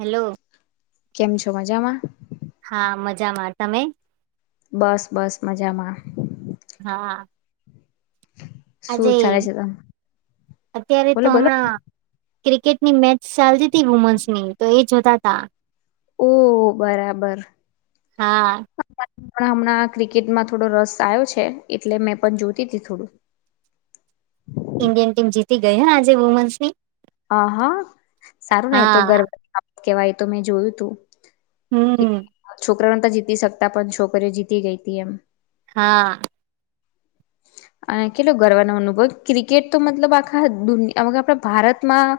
Hello કેમ છો મજામાં હા મજામાં તમે બસ બસ મજામાં હા શું આજે ચાલે છે તમ અત્યારે બોલો તો બોલો હમણાં ક્રિકેટની મેચ ચાલતી હતી વુમન્સ ની તો એ જોતા તા ઓ બરાબર. હા પણ હમણાં ક્રિકેટમાં થોડો રસ આવ્યો છે એટલે મેં પણ જોતી હતીી થોડું. ઇન્ડિયન ટીમ જીતી ગઈ આજે વુમન્સ ની. હા હા સારું ને એ તો હા ગર્વની બાબત કેવાય તો મેં જોયું તું હમ છોકરાઓને તો જીતી શકતા પણ છોકરીઓ જીતી ગઈ હતી એમ હા [inaudible] અને કેટલો ગર્વાનો અનુભવ ક્રિકેટ તો મતલબ આખા દુનિયા આપણા ભારતમાં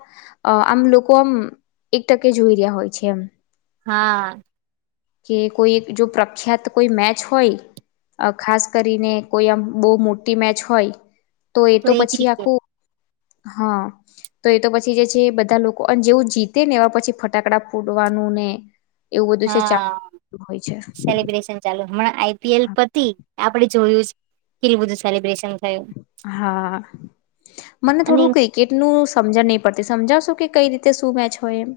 આમ લોકો આમ એક ટકે જોઈ રહ્યા હોય છે એમ હા કે કોઈ જો પ્રખ્યાત કોઈ મેચ હોય અ ખાસ કરીને કોઈ આમ બહુ મોટી મેચ હોય તો એ તો પછી આખું હા તો એ તો પછી જે છે બધા લોકો અને જેવું જીતે ને એવા પછી ફટાકડા ફૂડવાનું નૂને હા સેલિબ્રેશન ચાલુ હમણાં આઈપીએલ પતિ આપડી જોયું કેટલું બધું સેલિબ્રેશન થયું હા મને અને થોડું ક્રિકેટ નું સમજણ નહી પરથી સમજાવશું કે કઈ રીતે શું મેચ હોય એમ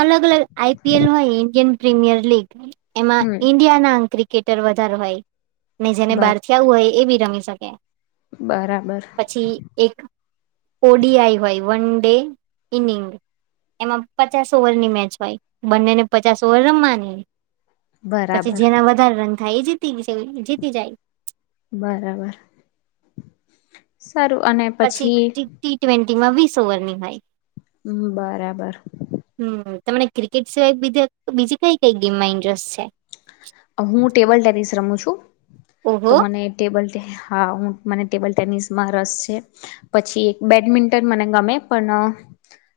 અલગ અલગ આઈપીએલ હોય ઇન્ડિયન પ્રીમિયર લીગ એમાં હમ ઈન્ડિયા ના ક્રિક કેટર વધારે હોય ને જેને બર બહાર થી આવું હોય એ બી રમી શકે બરાબર પછી એક કોડી આઈ હોય વન ડે ઇનિંગ એમાં પચાસ ઓવર ની મેચ હોય બંને ને પચાસ ઓવર રમવાની પછી બરાબર જેના વધારે રંગ થાય એ જીતી છે જીતી જાય. બરાબર સારું અને પછી તેમાં વીસ ઓવર ની હોય. હમ્મ બરાબર. હમ તમને ક્રિકેટ સિવાય બીજા બીજી કઈ કઈ ગેમમાં ઇન્જસ છે? હું ટેબલ ટેનિસ રમું છું. ઓહો તો મને ટેબલ ટે હા હું મને ટેબલ ટેનિસમાં રસ છે. પછી એક બેડમિન્ટન મને ગમે પણ અહ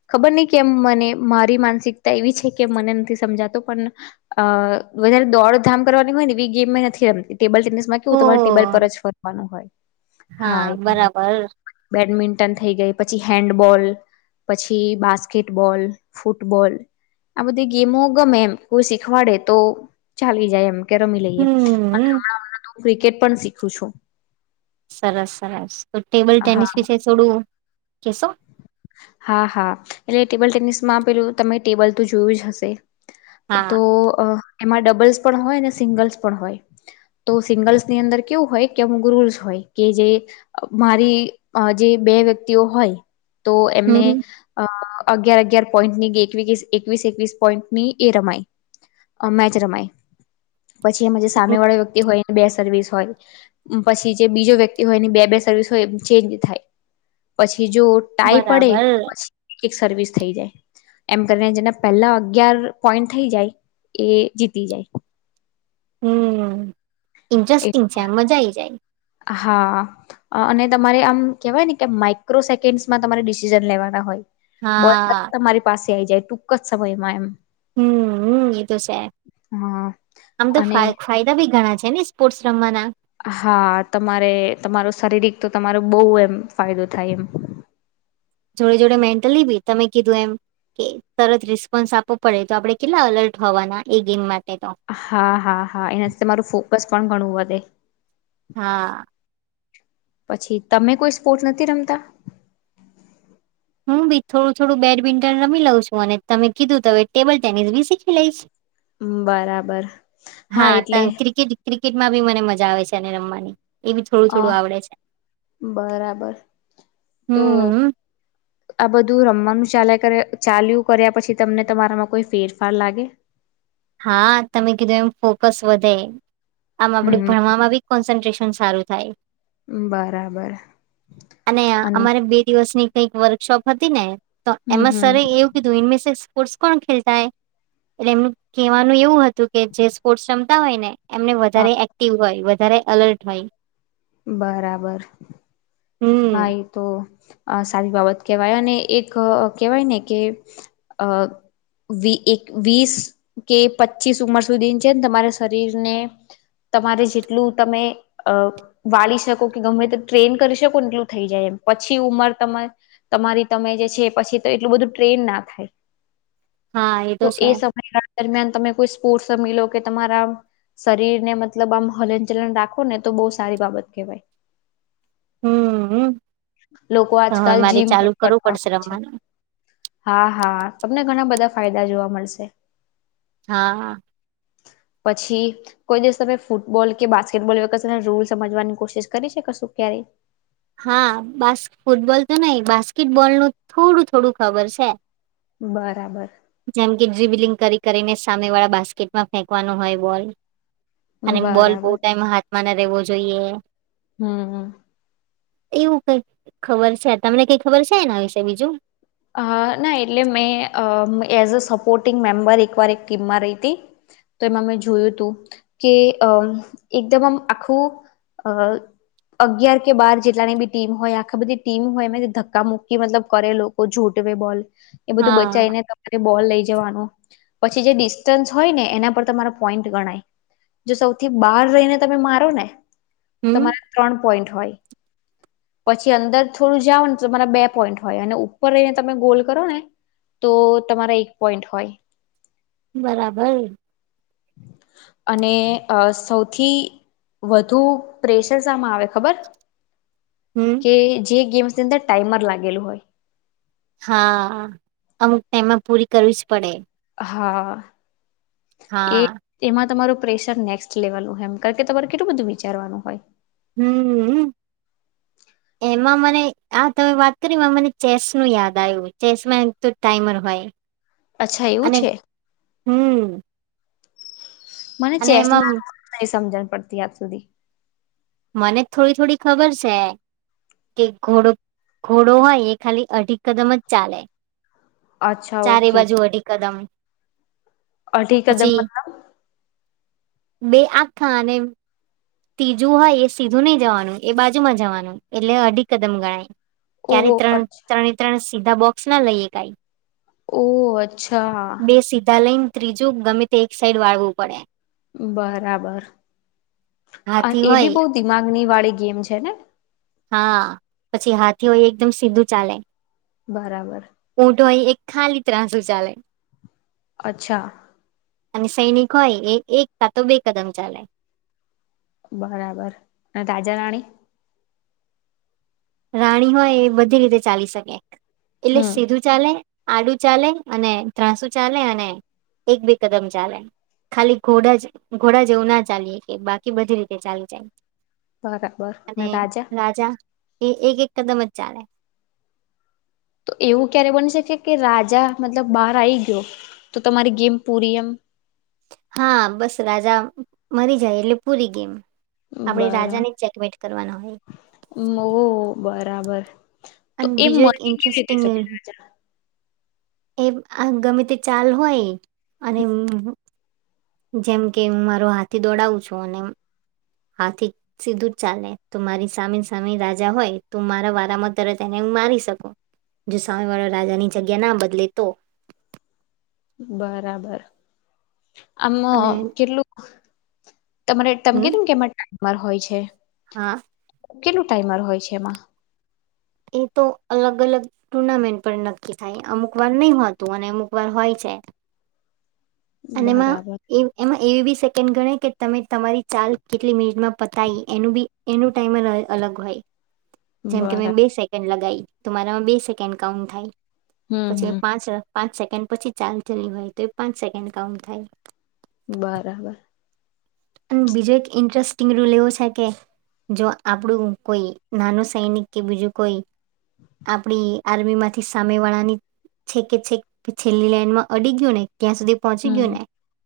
ખબર નહીં કેમ મને મારી માનસિકતા એવી છે કેમ મને નથી સમજાતું પણ અહ વધારે દોડ ધામ કરવાની હોય ને એવી ગેમમાં નથી રમતી ટેબલ ટેનિસ માં ઓ કેવું તમારે ટેબલ પર જ ફરવાનું હોય. હા એક મિનિટ બેડમિન ટન થઈ ગઈ પછી હેન્ડબોલ, પછી બાસ્કેટબોલ, ફૂટબોલ આ બધી ગેમો ગમે એમ કોઈ શીખવાડે તો ચાલી જાય એમ કે રમી લઈએ અનેં હમ હમણાં હમણાં તો ક્રિકેટ પણ શીખું છું. સરસ સરસ તો ટેબલ ટેનિસ વિશે થોડું કેશો? હા, હા એટલે ટેબલ ટેનિસમાં પેલું તમે ટેબલ તો જોયું જ હશે? હા તો અહ એમાં ડબલ્સ પણ હોય અને સિંગલ્સ પણ હોય. તો સિંગલ્સ ની અંદર કેવું હોય કે અમુક રૂલ્સ હોય કે જે અહ મારી અહ જે બે વ્યક્તિઓ હોય તો એમને હમ અહ અગિયાર અગિયાર પોઈન્ટની એકવીક એકવીસ એકવીસ પોઈન્ટની એ રમાય અહ મેચ રમાય પછી એમાં જે સામે વાળા વ્યક્તિ હોય બે સર્વિસ હોય. અમ્મ પછી જે બીજો વ્યક્તિ હોય એની બે બે સર્વિસ હોય એમ ચેન્જ થાય. પછી જો ટાઈ પડે બરાબર તો પછી એક સર્વિસ થઈ જાય. એમ કરીને જેના પહેલા અગયાર પોઈન્ટ થઈ જાય એ જીતી જાય. હમ્મ એ ઇન્જેસ્ટિંગ છે, મજા આઈ જાય. હા અહ અને તમારે આમ કહેવાય ને કે માઈક્રો સેકન્ડસમાં તમારે ડિસિઝન લેવાના હોય. બોલ હા [inaudible] તમારી પાસે આવીઈ જાય ટૂંક જ સમયમાં એમ. હમ્મ અમ્મ, એ તો છે. હા આમ તો અને ફાય-ફાયદા બી ઘણા છે ને સ્પોર્ટસ રમાવાના? હા તમારે તમારો શારીરિક તો તમારો બહુ એમ ફાયદો થાય એમ. જોડે જોડે મેન્ટલી બી તમે કીધું એમ કે તરત રિસ્પોન્સ આપવો પડે તો આપડણે કેટલા અલર્ટ હોવાના એ ગેમમાં. હા, હા, હા એનાથી તમારું ફોકસ પણ ઘણું વધે. હા. પછી તમે કોઈ સ્પોર્ટ નથી રમતા? હું બી થોડું થોડું બેડમિન્ટન રમી લઉં છું અને તમે કીધું ત હવે ટેબલ ટેનિસ બી શીખી લઈશ. બરાબર હા તા ક્રિકેટ ક્રિકેટ માં બી મને મજા આવે છે અને રમવાની. એ બી થોડું અ થોડું આવડે છે. બરાબર તો હમ્મ અમ્મ. આ બધું રમવાનું ચાલે કર્યા ચાલ્યું કર્યા પછી તમને તમારામાં કોઈ ફેરફાર લાગે? હા, તમે કીધું એમ ફોકસ વધે. આમ આપડે હમ ભણવામાં બી કોન્સન્ટ્રેશ સન સારું થાય. બરાબર અને આહ અમારે બે દિવસની કઈક વર્કશોપ હતી ને તો હમ એમાં હમ સર રે એવું કીધું ઇમમિસિસ સ્પોર્ટસ કોન ખેલતા હૈ. એટલે એમનું કહેવાનું એવું હતું કે જે સ્પોર્ટ્સ રમતા હોય ને એમને હા વધારે એક્ટિવ હોય, વધારે અલર્ટ હોય. બરાબર. હમ હા એ તો આ સારી બાબત કહેવાય. અને એક અહ કહેવાય ને કે અહ વી એક વીસ કે પચીસ ઉંમર સુધી છે ને તમારા શરીરને તમારે જેટલું તમે અહ વાળી શકો કે ગમે તો ટ્રેન કરી શક પણ દીયું થઈ જાય એમ પછી ઉંમર તમાર તમારી તમે જે છે પછી તો એટલું બધું ટ્રેન ના થાય. હા એ તો છે દરમિયાન તમે કોઈ સ્પોર્ટ રમી લો કે તમારા શરીર ને મતલબ આમ હલનચલન રાખો ને તો બહુ સારી બાબત કવાય હમ લોકો હવે આજકાલ મારે જીમ પણ ચાલુ કરતા કરવું પડશે હોય છે રમવાનું હા હા તમને ઘણા બધા ફાયદા જોવા મળશે હા પછી કોઈ દિવસ તમે ફૂટબોલ કે બાસ્કેટબોલ એ વખ તને રૂલ સમજવાની કોશિશ કરી શકશું ક્યારેય [inaudible] હા બાસ્ ફૂટબોલ તો નઈિ બાસ્કેટબોલ નું થોડું થોડું ખબર છે બરાબર બલિંગ કરી કરીને સામે વાળા બાસ્કેટમાં ફેંકવાનો હોય બોલ અને બોલ બહુ બરાબર ટાઈમ હાથમાં ન રહેવો જોઈએ હમ હ એવું કઈ ખબર છે તમને કઈ ખબર છે એના વિશે બીજું અ ના એટલે મેં એઝ અ સપોર્ટિંગ મેમ્બર એકવાર એક ટીમમાં રહી હતી તો એમાં મેં જોયું હતું કે અ એકદમ આમ આખું હ અગયાર કે બાર જેટલાની બી ટીમ હોય આખા બધી ટીમ હોય એ ધક્કા મુૂકી મતલબ કરેલો છૂટવે બોલ એ બધું હા બચાવીને તમારે બોલ લઈ નું પછી જે ડિસ્ટન્સ હોય ને એના પર તમા પોઈન્ટ ગણાય જો સૌથી બહાર રહીને તમે મારો ને હમ તમારા ત્રણ પોઈન્ટ પછી અંદર થોડું જાાવ ને તમારા બે પોઈન્ટ હોય અનેર ઉપર રને તમે ગોલ કરો ને તો તમારા એક પોઈન્ટ હોય બરાબર અને અ સૌથી વધુ પ્રેશર શમાં આવે ખબર હમ કે જે ગેમ્સની અંદર ટાઈમર લાગેલું હોય હા અમુક તેમાં પૂરી કરવી જ પડે હા એ હા એમાં તમારું પ્રેશર નેક્સ્ટ લેવલનું એમ કે તમારે કેટલું બધું વિચારવાનું હોય હમ એમાં મને આ તમે વાત કરી મને ચેસ નું યાદ આવ્યું ચેસમાં એક તો ટાઈમર હોય અચ્છા એવું અને છે હમ મને અને ચેસ એમાં નહી સમજણ પડતી આજ સુધી મને થોડી થોડી ખબર છે કે ઘોડો ઘોડો હોય એ ખાલી અઢીિક કદમ જ ચાલે અચ્છા ચારે બાજુ વી કદમ ઓ ઠીક કદમ પછી મતલબ બે આખાને એમ ત્રીજું હોય એ સીધું નહી જવાનું એ બાજુમાં જવાનું એટલે અઢી કદમ ગણાય ક્યારે ઓહ ત્રણ અચ્છા ત્રણે ત્રણ સીધા બોક્સ ના લઈએ કઈ ઓહ અચ્છા બે સીધા લઈને ત્રીજું ગમે તે એક સાઈડ વાળવું પડે બરાબર હાથી એ હોય બી બહ દિમાગની વાળી ગેમ છે છે હા પછી હાથી હોય એકદમ સીધું ચાલે બરાબર ઊંટ હોય એક ખાલી ત્રાસું ચાલે અચ્છા. અને સૈનિક હોય એ એક કા તો બે કદમ ચાલે. બરાબર અને રાજા રાણી! રાણી હોય એ બધી રીતે ચાલી શકે એટલે હમ સીધું ચાલે આડુ ચાલે અને ત્રસુ ચાલે અને એક બે કદમ ચાલે. ખાલી ઘોડા જ ઘોડા જે એવું ના ચાલીય કે બાકી બધી રીતે ચાલી જાય. બરાબર અને મે રાજા? એ એક એક કદમ જ ચાલે. તો એવું ક્યારે બની શકે કે, રાજા મતલબ બહાર આવી ગયો તો તમારી ગેમ પૂરી એમ! હા બસ રાજા મરી જાય એટલે પૂરી ગેમ. આપણે બરા રાજાને ચેકમેટ કરવાના હોય. ઓ બરાબર તો અને એ બીજો એક મરી કેવી રીતે ઇન્ટરેસ્ટિંગ શકે રાજા!? એ આ ગમે તે ચાલ હોય અને જેમ કે હું મારો હાથી દોડાવું છું અને હાથી સીધું જ ચાલે તો મારી સામેની સામે રાજા હોય તું મારા વારામાં તરત તેને મારી શકુ જો સામે વાળા રાજાની જગ્યા ના બદલે તો. બરાબર. આમ અને કેટલું તમારે તમે [unintelligible] ટાઈમ હોય છે. હાં. કેટલું ટાઈમર હોય છે એમાં? એ તો અલગ અલગ ટુર્નામેન્ટ પણ નક્કી થાય અમુક વાર નહી હોતું અને અમુક વાર હોય છે. બરાબર એમાં‌ એવી બી કેમ ગણે કે તમે તમારી ચાલ કેટલી મિનિટમાં પતાવી એનું બી એનું ટાઈમર અલગ હોય. જેમકે મેં બરા બે સેકન્ડ લગી તો મારામાં બે સેકન્ડ કાઉન્ટ થાય. હમ પછી હમ પાંચ સેકન્ડ પછી ચાલ ચ હોય તો એ પાંચ સેકન્ડ કાઉન્ટ થાય. બરાબર. અને બીજો એક ઇન્ટરેસ્ટિંગ રૂલ એવો છે કે, જો આપણું કોઈ નાનું સૈનિક કે બીજું કોઈ આપડી આર્મી માંથી સામે વાળા ની છે કે છેક છેલ્લી લાઈન માં અડી ગયું ને ત્યાં સુધી પહોંચી હમ ગયો ને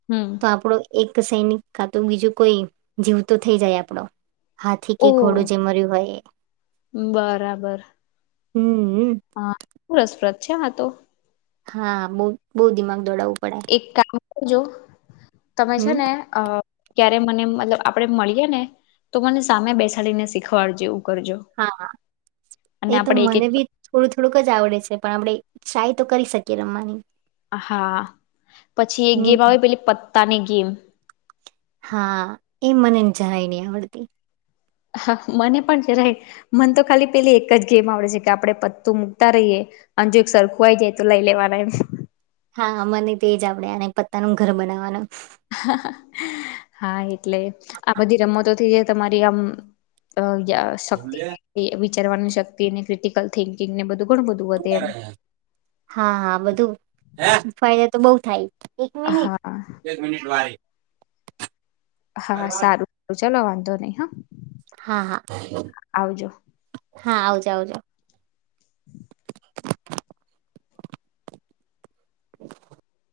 હમ તો આપણો એક સૈનિક કા તો બીજું કોઈ જીવ તો થઈ જાય આપડો. હાથી ઓ કે ઘોડું જે મર્યું હોય એ. બરાબર હમ્મ. હા શું રસપ્રદ છે હાતો. હા બ બહુ દિમાગ દોડાવું. એક કામ કરજો તમે છે હમ ને અ ક્યારે મને મતલબ આપણે મળીએે ને તો મને સામે બેસાડીને શીખવાડ જેવું. હા એ તો આપડે એક મને એક ભી થોડું થોડુંક જ આવડે છે. પણ આપણે ટ્રાય તો કરી શકીએ રમવાની. હા પછી એક ગેમ હમ આવે પેલી પત્તા ની ગેમ હા એ મને જારાય નહી આવડતી. હા મને પણ જ મને તો ખાલી પેલી એક જ ગેમ આવડે છે કે, આપડે પત્તું મૂકતા રહીએ અંજુ એક સરખુ આઈ જાય તો લઈ લેવાના એમ. હા મને તે જ આપડે અનેને પત્તાનું ઘર બનાવવાનું. હા એટલે આ બધી રમતો થી જે તમારી આમ શક્તિ વિચારવાનું શક્તિ અને ક્રિટિકલ થિંકિંગ ને બધું. ઘણું બધું વધે એમ હા હા બધું ફાયદા તો બહ થાય. એક મિનિટ હા એક મિનિટ વાળી. હા સારું ચલો વાંધો નહી હા. હા હા આવજો હા આવજો આવજો.